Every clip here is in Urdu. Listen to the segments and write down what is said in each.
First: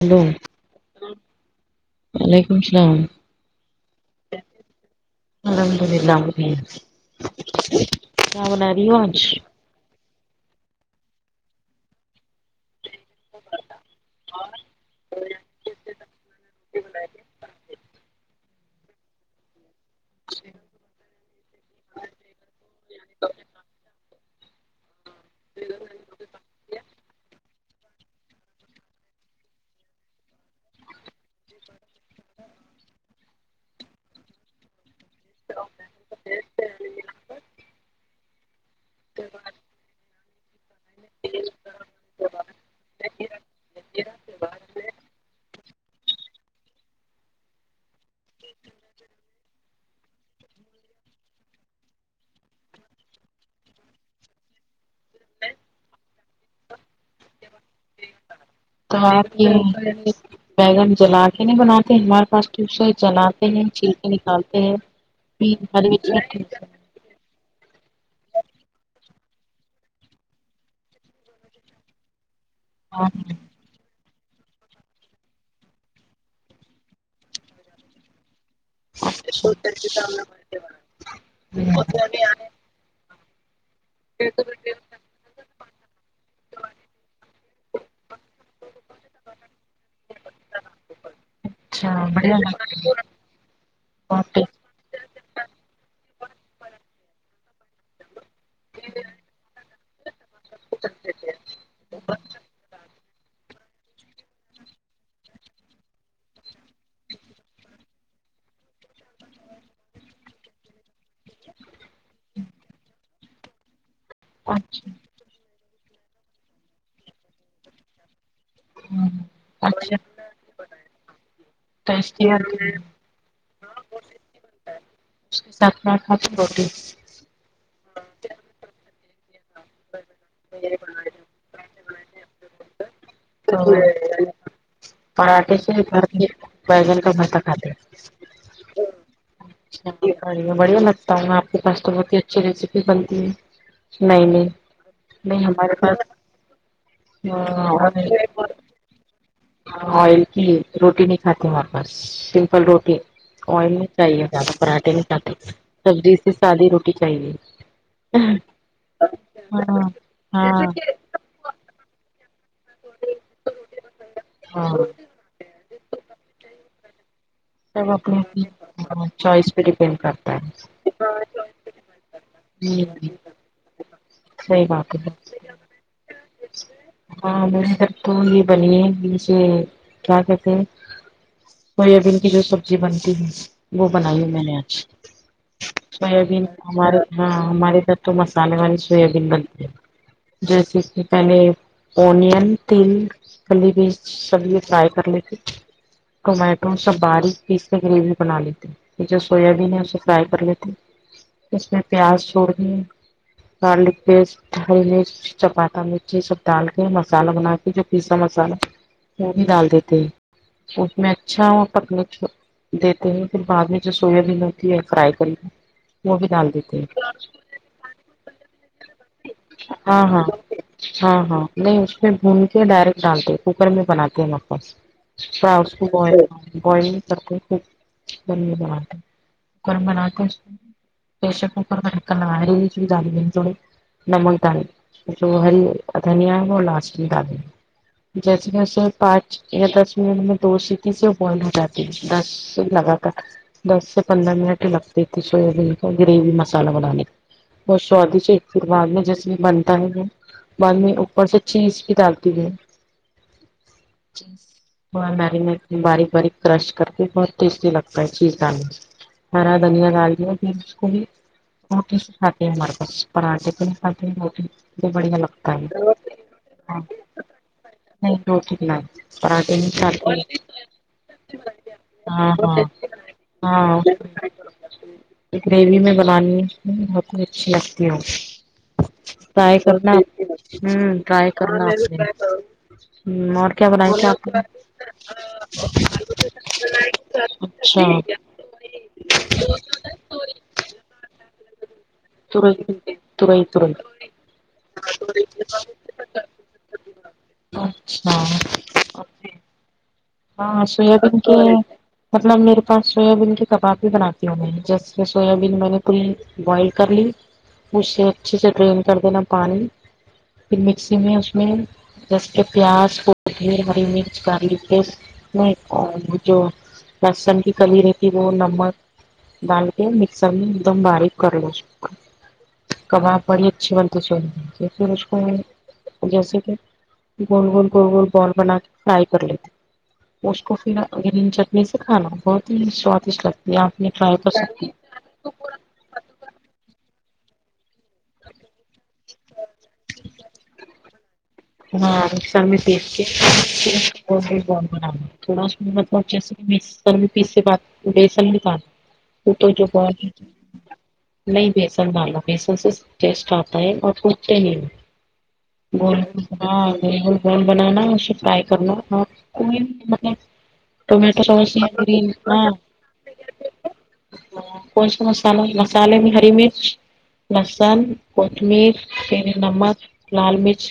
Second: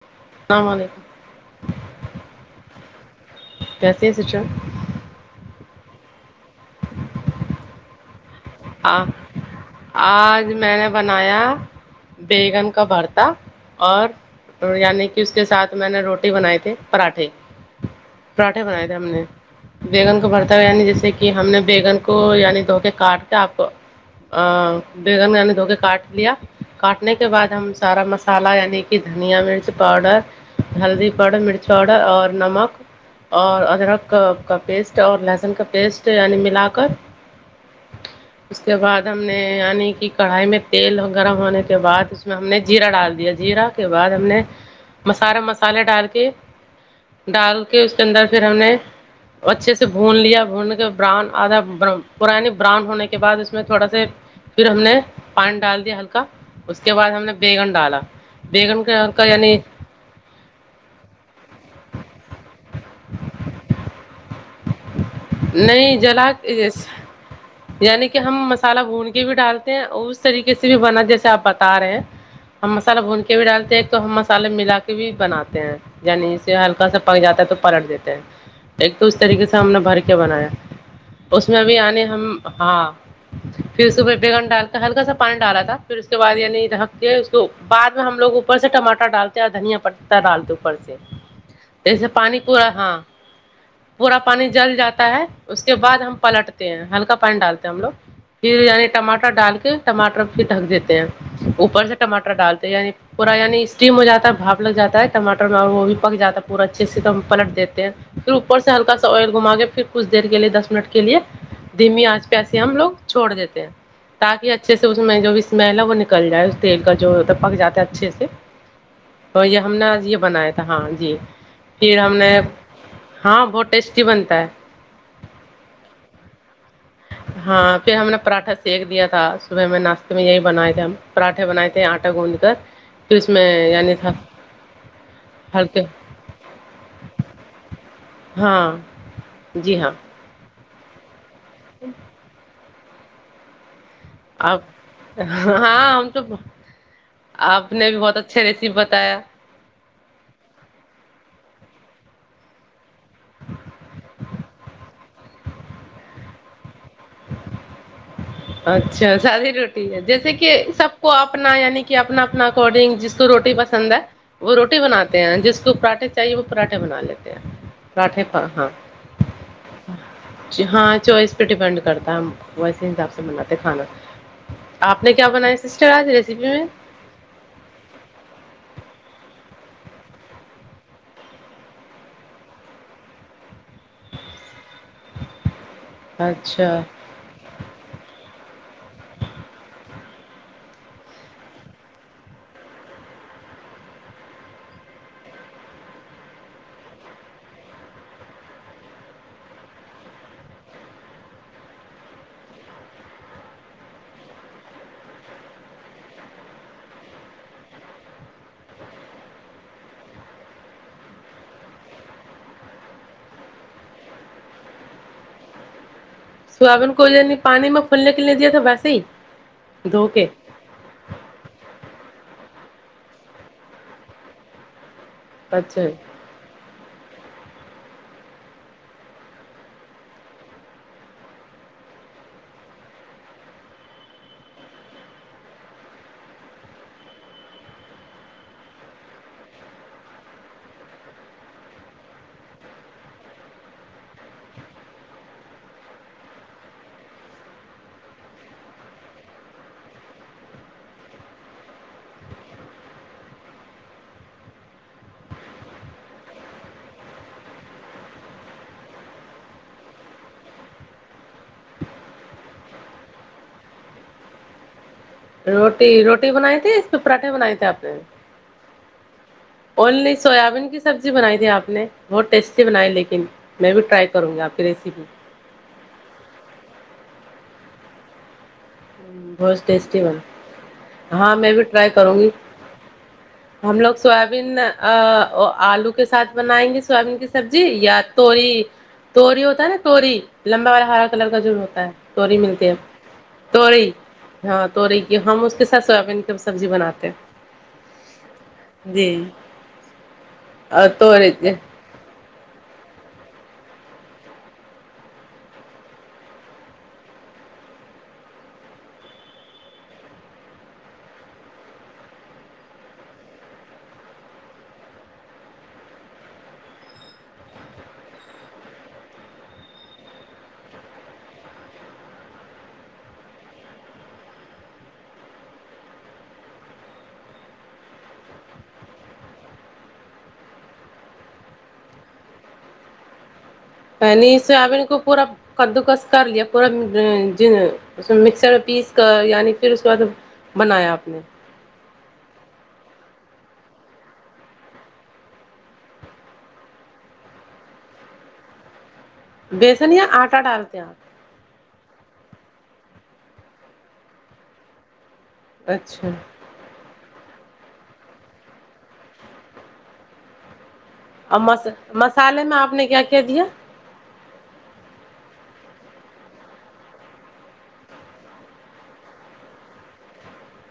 ہیلو السلام علیکم وعلیکم السلام کیسے ہے چا الحمداللہ مزے میں کیا بناری ہو ہاں آج آج میں نے بنایا بیگن کا بھرتا اور یعنی کہ اس کے ساتھ میں نے روٹی بنائی تھی پراٹھے اچ پراٹھے بنائے تھے ہم نے بیگن کا بھرتا ہوا یعنی جیسے کہ ہم نے بیگن کو یعنی دھوکے کاٹ تب بیگن مینے دھو کے کاٹ لیا کاٹنے کے بعد ہم سارا مسالہ یعنی کہ دھنیا مرچ پاؤڈر ہلدی پاؤڈر مرچ پاؤڈر اور نمک اور ادرک کا پیسٹ اور لہسن کا پیسٹ یعنی ملا کر اس کے بعد ہم نے یعنی کہ کڑھائی میں تیل گرم ہونے کے بعد اس میں ہم نے زیرہ ڈال دیا جیرا کے بعد ہم نے سارا مسالہ مسالے ڈال کے ڈال کے اس کے اندر پھر ہم نے اچھے سے بھون لیا بھون کے براؤن آدھا پورا براؤن ہونے کے بعد اس میں تھوڑا سے پھر ہم نے پانی ڈال دیا ہلکا اس کے بعد ہم نے بیگن ڈالا بیگن کا بھرتا یعنی ا [unintelligible] بیگن جلا کے نہیں بناتے ہمارے پاس تو اسے جلاتے ہیں چھیل کے نکالتے ہیں نہیں جلا جیس یعنی کہ ہم مسالہ بھون کے بھی ڈالتے ہیں اس طریقے سے بھی بنا جیسے آپ بتا رہے ہیں ہم مسالہ بھون کے بھی ڈالتے ہیں تو ہم مسالے ملا کے بھی بناتے ہیں یعنی اسے ہلکا سا پک جاتا ہے تو پلٹ دیتے ہیں ایک تو اس طریقے سے ہم نے بھر کے بنایا اس میں ابھی آنے ہم ہاں پھر اس پہ بیگن ڈال کر ہلکا سا پانی ڈالا تھا پھر اس کے بعد یعنی دھاک کے اس کو بعد میں ہم لوگ اوپر سے ٹماٹا ڈالتے ہیں دھنیا پٹتا ڈالتے اوپر سے اچھا جیسے بڑھیا پانی پورا ہاں پورا بہت پانی جل جا تا ہے اس کے بعد ہم پلٹتے ہیں ہلکا پانی ڈالتے ہیں ہم لوگ پھر یعنی ٹماٹر ڈال کے ٹماٹر پھر ڈھک دیتے ہیں اوپر سے ٹماٹر ڈالتے ہیں یعنی پورا یعنی اسٹیم ہو جاتا ہے بھاپ لگ جاتا ہے ٹماٹر وہ بھی پک جاتا ہے پورا اچھے سے پلٹ دیتے ہیں پھر اوپر سے ہلکا سا آئل گھما کے پھر کچھ دیر کے لیے دس منٹ کے لیے دھیمی انچ پےایسے ہی ہم لوگ چھوڑ دیتے ہیں تاکہ اچھے سے اس اچھا میں جو بھی اسمیل ہے وہ نکل جائے اس تیل کا جوب پک جاتا ہے اچھے سے تو یہ ہم نے اچھا آج یہ بنایا تھا ہاں جی پھر ہم ٹیسٹی نے ہوتی ہے ہاں بہت ٹیسٹی بنتا ہے اس کے ساتھ کیا کھاتی روٹی ہاں پھر ہم نے پراٹھا سیکھ دیا تھا صبح میں ناشتے میں یہی بنائے تھے ہم پراٹھے بنائے تھے آٹا گوندھ کر پھر اس میں تو یعنی تھا پراٹھے سے ہلکے [unintelligible] بیگن کا بھرتا کھاتے ہیں ہاں جی ہاں بڑھیا لگتا ہے آپ کے پاس تو بہت ہی اچھی ریسیپی بنتی ہے نہیں نہیں آپ نہیں ہمارے ہاں پاس ہم تو آپ ہاں نے بھی بہت اچھا [unintelligible] ریسیپی بتایا آئل کی روٹی نہیں کھاتی ہمارے پاس سمپل روٹی آئل نہیں چاہیے زیادہ پراٹھے نہیں کھاتے سبزی سادی روٹی چاہیے اچھا سادی روٹی ہے جیسے کہ ہاں سب کو اپنا یعنی کہ اپنا اپنا اکارڈنگ جس کو روٹی پسند ہے وہ ہاں روٹی بناتے ہیں جس کو پراٹھے چاہیے وہ پراٹھے بنا لیتے ہے سب پراٹھے اپنی پہ ہاں چوائس پہ ڈیپینڈ کرتا ہے ہاں چوائس پہ ڈپینڈ ویسے حساب سے بناتے کھانا صحیح بات آپ نے ہے کیا بنایا سسٹر آج ریسیپی میں ہاں میرے گھر تو یہ بنی ہے اسے کیا کہتے ہیں سویابین کی جو سبزی بنتی ہے وہ بنائی ہے میں نے آج سویا بین اچھا ہمارے ہاں ہمارے گھر تو مسالے والی سویابین بنتی ہے جیسے کہ میں نے اونین تل پھلی بینچ سب یہ فرائی کر لیتی ٹومیٹو سب باریک پیس کے گریوی بنا لیتے یہ جو سویابین ہے اسے فرائی کر لیتے اس میں پیاز چھوڑدےگارلک پیسٹ ہری مرچ چپاٹا یہ سب ڈال کے مسالہ بنا کے جو پیسہ مسالہ وہ بھی ڈال دیتے ہیں اس میں اچھا پکنے چھوڑ دیتے ہیں پھر بعد میں جو سویابین ہوتی ہے فرائی کر سویابین کو یعنی پانی میں پھولنے کے لیے دیا تھا ویسے ہی ہاں دھو ہاں کے ہاں ہاں نہیں اس میں بھون کے ڈائریکٹ ڈالتے کوکر میں بناتے ہیں ہمارے پاس تھوڈا اچھا اسکو بوال آنے بوال کر کے کوکر ڈالتے کوکر میں ڈالتے پرریشر کوکر کا ڈھکن لگائی پھر ڈالی [unintelligible] نمک ڈال ہری دھنیہ وہ لاسٹ میں ڈالینگے جیسے کہ صرف پانچ یا دس منٹ میں دو سیٹی سے وہ بوائل ہو جاتی ہے دس صرف لگاتار دس سے پندرہ منٹ ہی لگتی تھی سویابین کا گریوی مسالہ بنانے وہ سوادش چترواد میں جسے بنتا ہے وہ بعد میں اوپر سے چیز بھی ڈال کے دے وہ مرینٹ میں باریک باریک کرش کر کے بہت ٹیسٹی لگتا ہے چیز ڈالنے ہرا دھنیا ڈال دیا پھر اس کو بھی روٹی سے کھاتے ہے ہمارے پاس پراٹھے سے بھی کھاتے ہے روٹی [unintelligible] روٹی روٹی بنائی تھی ہاں اس پہ پراٹھے بنائے تھے آپ نے نہیں روٹی بنائی پراٹھے اونلی کھاتے سویابین کی سبزی بنائی تھی آپ نے بہت ہاں ٹیسٹی ہاں بنائی لیکن میں ہاں بھی ٹرائی کروں گی آپ کی ریسیپی گریوی میں بنانی بہت اچھی لگتی ہے وہ ھمم بہت ٹیسٹی بنتی ہوں ٹرائی کرنا صحیح ہم لوگ سویابین آ آلو کے ساتھ بنائیں گے سویابین کی سبزی اچھا یا تو توری توری ہوتا ہے نا توری لمبا والا ہرا کلر کا جو ہوتا ہے توری ترئی ملتی ہے ترئی ترئی تورئی ہاں ترئی کہ ہم اس کے ساتھ سویابین کی سبزی بناتے ہیں اچھا جی ہاں اور سویابین توری کی مطلب میرے پاس سویابین کی کباب بھی بناتی ہوں میں جس سے سویابین میں نے توری بوائل کر لی اسے اچھے سے ڈرین کر دینا پانی پھر مکسی میں اس میں جیسے کہ پیاز کوتمیر ہری مرچ گارلک پیسٹ نہیں جو لہسن کی کلی رہتی وہ نمک ڈھال کے مکسر میں ایک دم باریک کر لو شک کباب پڑی اچھی بنتی سو پھر اس کو جیسے کہ گول گول گول گول بال بنا کے فرائی کر لیتے اس کو پھر گرین چٹنی سے کھانا بہت ہی سوادشٹ لگتی ہے آپ نے ٹرائی پہلے کر سکتی ہیں سویابین کو پورا کدو کس کر لیا پورا اوں جوں مکسر میں پیس کر یعنی پھر اس کے بعد بنایا ہاں مکسر میں پیس کی اچھے سے مکس کرے بعد بیسن ملا دو تو جو بیسن بات یا آٹا ڈالتے ہیں آپ نہیں بیسن ڈالا بیسن سے ٹیسٹ آتا ہے اور کودتے ہیں اچھا ہاں بالکل گول بنانا ہے اسے فرائی کرنا ہے ٹومیٹو اور سوس یا مس پودینا مسالے میں آپ نے کیا کیا دیا کون سا مسالا مسالے میں ہری مرچ لہسن کوتمیر پھر نمک لال مرچ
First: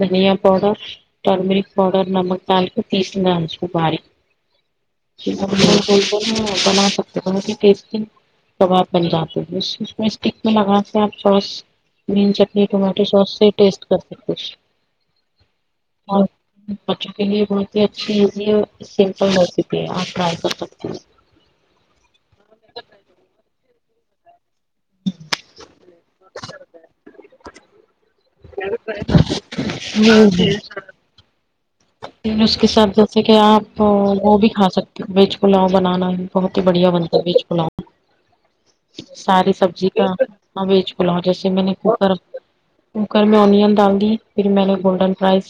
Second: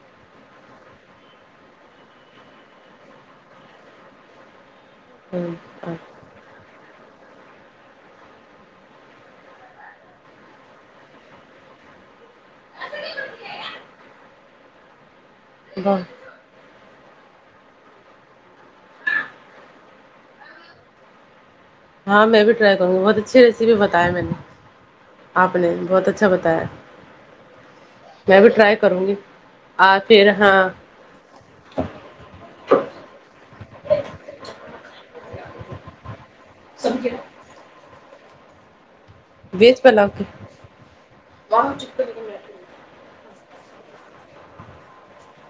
دھنیا پؤڈر ٹرمیریک پؤڈر نمک ڈال کہ پیسنا اس کو باریک گول گول بنا سکتے ہیں ٹیسٹی کباب بن جاتے ہیں میں اسٹک میں لگا کے آپ سوس گرین چٹنی ٹماٹو سوس سے ٹیسٹ کر سکتے بچوں کے لیے بہت ہی اچھی ایزی ہے اور سمپل ریسیپی ہے آپ ٹرائی کر سکتی ہیں ہاں میں بھی ٹرائی کروں گی بہت اچھی ریسیپی بتا ہے میں نے آپ نے بہت اچھا بتایا میں بھی ٹرائی کروں گی آں پھر جی ہاں اس کے ساتھ جیسے کہ آپ وہ وہ بھی کھا سکتے ہو ویج پلاؤ بنانا بہت ہی بڑھیا بنتا ہے ویچ پلاؤ ساری ویج سبزی کا پلاؤ کی ویج پولاؤ جیسے میں نے کوکر کوکر میں اونین ڈال دی پھر میں نے گولڈن فائز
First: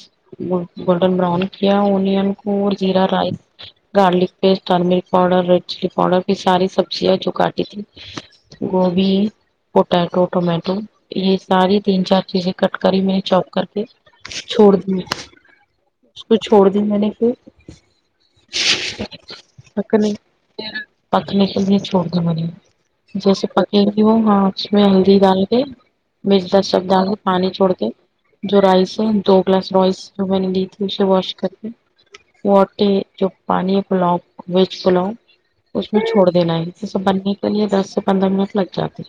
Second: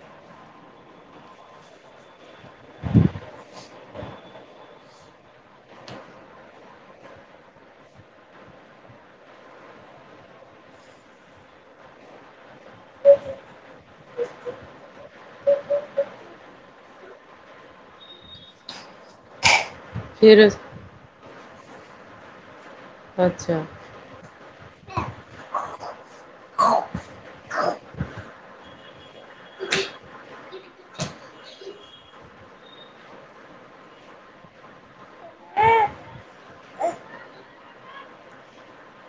براؤن کیا اونین کو اور زیرا rice garlic paste turmeric powder red chilli powder یہ ساری سبزیاں جو کاٹی تھی گوبھی پوٹیٹو ٹمیٹو یہ ساری تین چار چیزیں کٹ کری میں نے چوپ کر کے چھوڑ دے اس کو چھوڑ دی میں نے پھرنے پھر پکنے کے لیے چھوڑ دی مہینے جیسے اچھا پک وه اس میں ہلدی دال کے میز دس سب ڈالو پانی چھوڑ کے جو رائس ہے دو گلاس رائس جو میں نے لی تھی اسے واش کر کے وٹے جو پانی کو پولاؤ ویج پولاؤ اس میں چھوڑ دینا ہے یہ سب بننے کے لیے دس سے پندرہ منٹ لگ جاتے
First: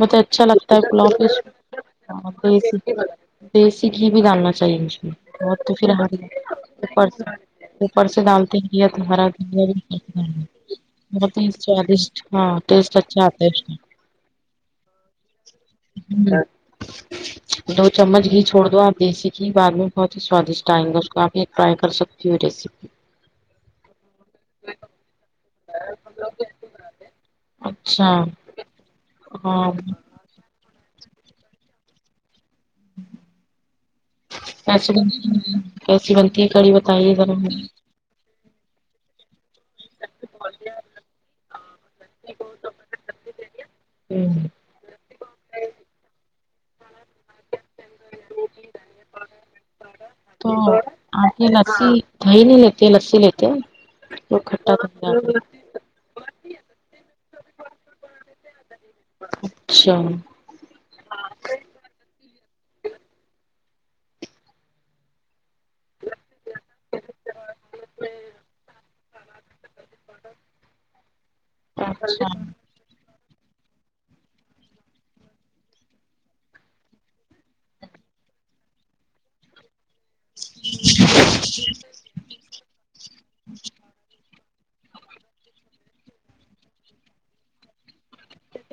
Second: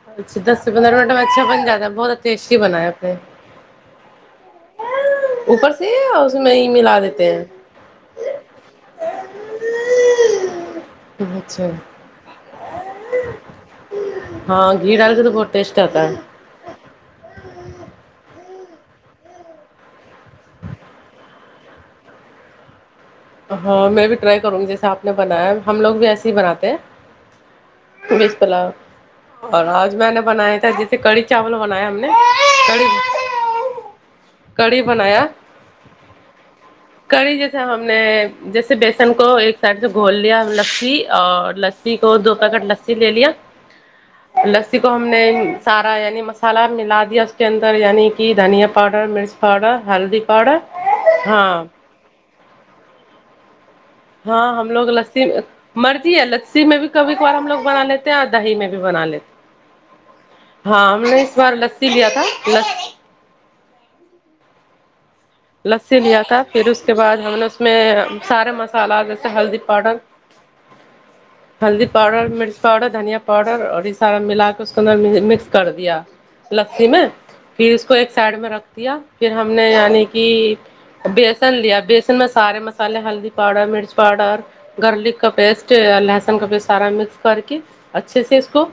مجھے اچھا دس سے لگتا ہے پندرہ پولو منٹ میں اچھا بن جاتا ہے بہت کے ٹیسٹی بنایا اسمے آپ نے دیسی گھی بھی ڈالنا چاہیے مجھ میں اور اوپر تو پھر سے اور اس میں ہی ملا ہم دیتے ہیں اوپر سے ڈالتے ہیں تو ہرا بہت ہی اچھا سوادشٹ ہاں ٹیسٹ اچھا آتا ہے اس ہاں گھی ڈال کے تو بہت ٹیسٹ آتا ہے میں ہ دو چمچ گھی چھوڑ دو آپ دیسی گھی بعد میں بہت ہی سوادشٹ ائیں گے اس کو آپ ایک ٹرائی کر سکتی ہو ریسیپی ہاں میں بھی ٹرائی کروں گی جیسے آپ نے بنایا ہے ہم لوگ بھی ایسے ہی بناتے ہیں اچھا ویج پولو اور ہاں آج میں نے بنایا تھا جس کڑھی چاول بناائے ہم نے کڑی کیسے کیسی بنایا بنتی کیسی بنتی ہے کڑی بتائیے سب میں جیسے بیسن کو ایک سائیڈ سے گھول لیا لسی اور لسی کو دو پکٹ لسی لے لیا ہوں لسی کو ہم نے سارا یعنی مسالہ ملا دیا اس کے اندر یعنی کہ دھنیا پاؤڈر مرچ پاؤڈر ہلدی پاؤڈر تو آپ یہ ہاں لسی دہی نہیں لیتی لسی لیتے ہیں تو ہاں ہم کھٹا لوگ کھٹا لسی مرضی ہے لسی میں بھی کبھی کبھار ہم لوگ بنا لیتے ہیں دہی میں بھی بنا اچھا لیتے ہاں ہم نے اس بار لسی لیا تھا لسی لیا تھا پھر اس کے بعد ہم نے اس میں سارے مسالہ جیسے ہلدی پاؤڈر ہلدی پاؤڈر اچھا مرچ پاؤڈر دھنیا پاؤڈر اور یہ سارا ملا کے اس کو مکس کر دیا لسی میں پھر اس کو ایک سائڈ میں رکھ دیا پھر ہم نے یعنی کہ بیسن لیا بیسن میں سارے مسالے ہلدی پاؤڈر مرچ پاؤڈر گارلک کا پیسٹ لہسن کا پیسٹ سارا مکس کر کے اچھے سے اس کو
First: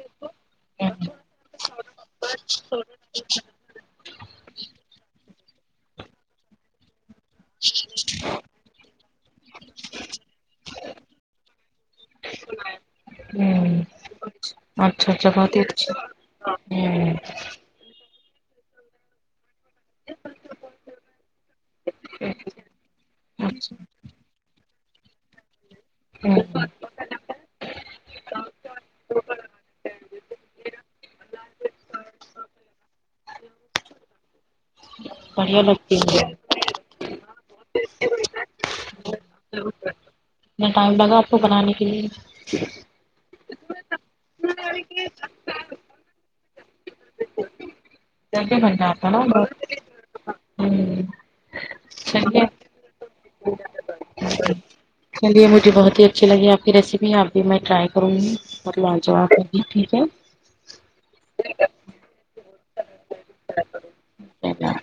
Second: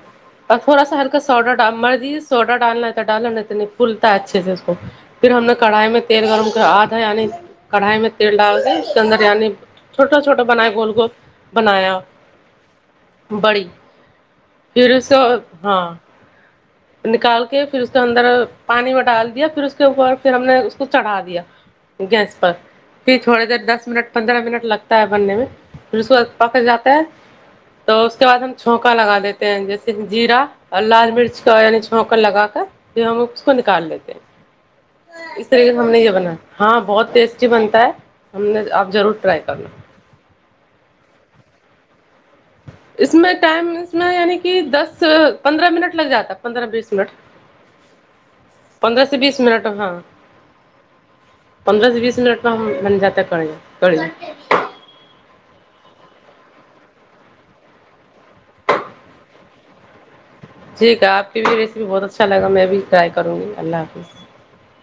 اور تھوڑا ہوں سا ہلکا سوڈا ڈ مرضی سوڈا ڈالنا رہتا ڈالا نہیںت نہیں پھلتا ہے اچھے سے اس کو پھر ہم نے کڑھائی میں تیل گرم کر آدھا یعنی کڑھائی میں تیل ڈال دیں اس کے اندر یعنی چھوٹا چھوٹا بنائے گول گول بنایا بڑی پھر اچھا سے اچھا بہت ہی ہاں اچھا ہوں نکال کے پھر اس کے اندر پانی ب ڈال دیا پھر اس کے اوپر پھر ہم نے اس کو چڑھا دیا گیس پر پھر تھوڑی دیر اچھا دس منٹ پندرہ منٹ لگتا ہے بننے میں پھر اس و ہوں پکڑ جاتا ہے تو اس کے بعد ہم چھونکا لگا دیتے ہیں جیسے جیرا اور لال مرچ تو یعنی چھک کر لگا کے پھر ہم اس کو نکال لیتے ہیں اس بڑھیا طریقے سے ہم لگتی نے یہ ہے بنایا ہاں بہت ٹیسٹی بنتا ہے ہم نے آپ ضرور ٹرائی کرنا اتنا ٹائم لگا آپ کو بنانے کے لیے اس میں ٹائم اس میں یعنی کہ دس پندرہ منٹ لگ جاتا پندرہ بیس منٹ جے بنٹ آ پندرہ تھا سے نا بیس منٹ ہاں [unintelligible] پندرہ سے بیس منٹ چلیے میں ہم بن جاتےی کری کری چلیے مجھے بہت ہی اچھی لگی آپ کی ریسیپی اب بھی میں ٹرائی کروں گی لا جواب کری ٹھیک ہے ٹھیک ہے آپ بھی ریسیپی بہت اچھا لگا میں بھی ٹرائی کروں گی اللہ حافظ اللہ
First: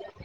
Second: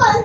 ہاں [unintelligible]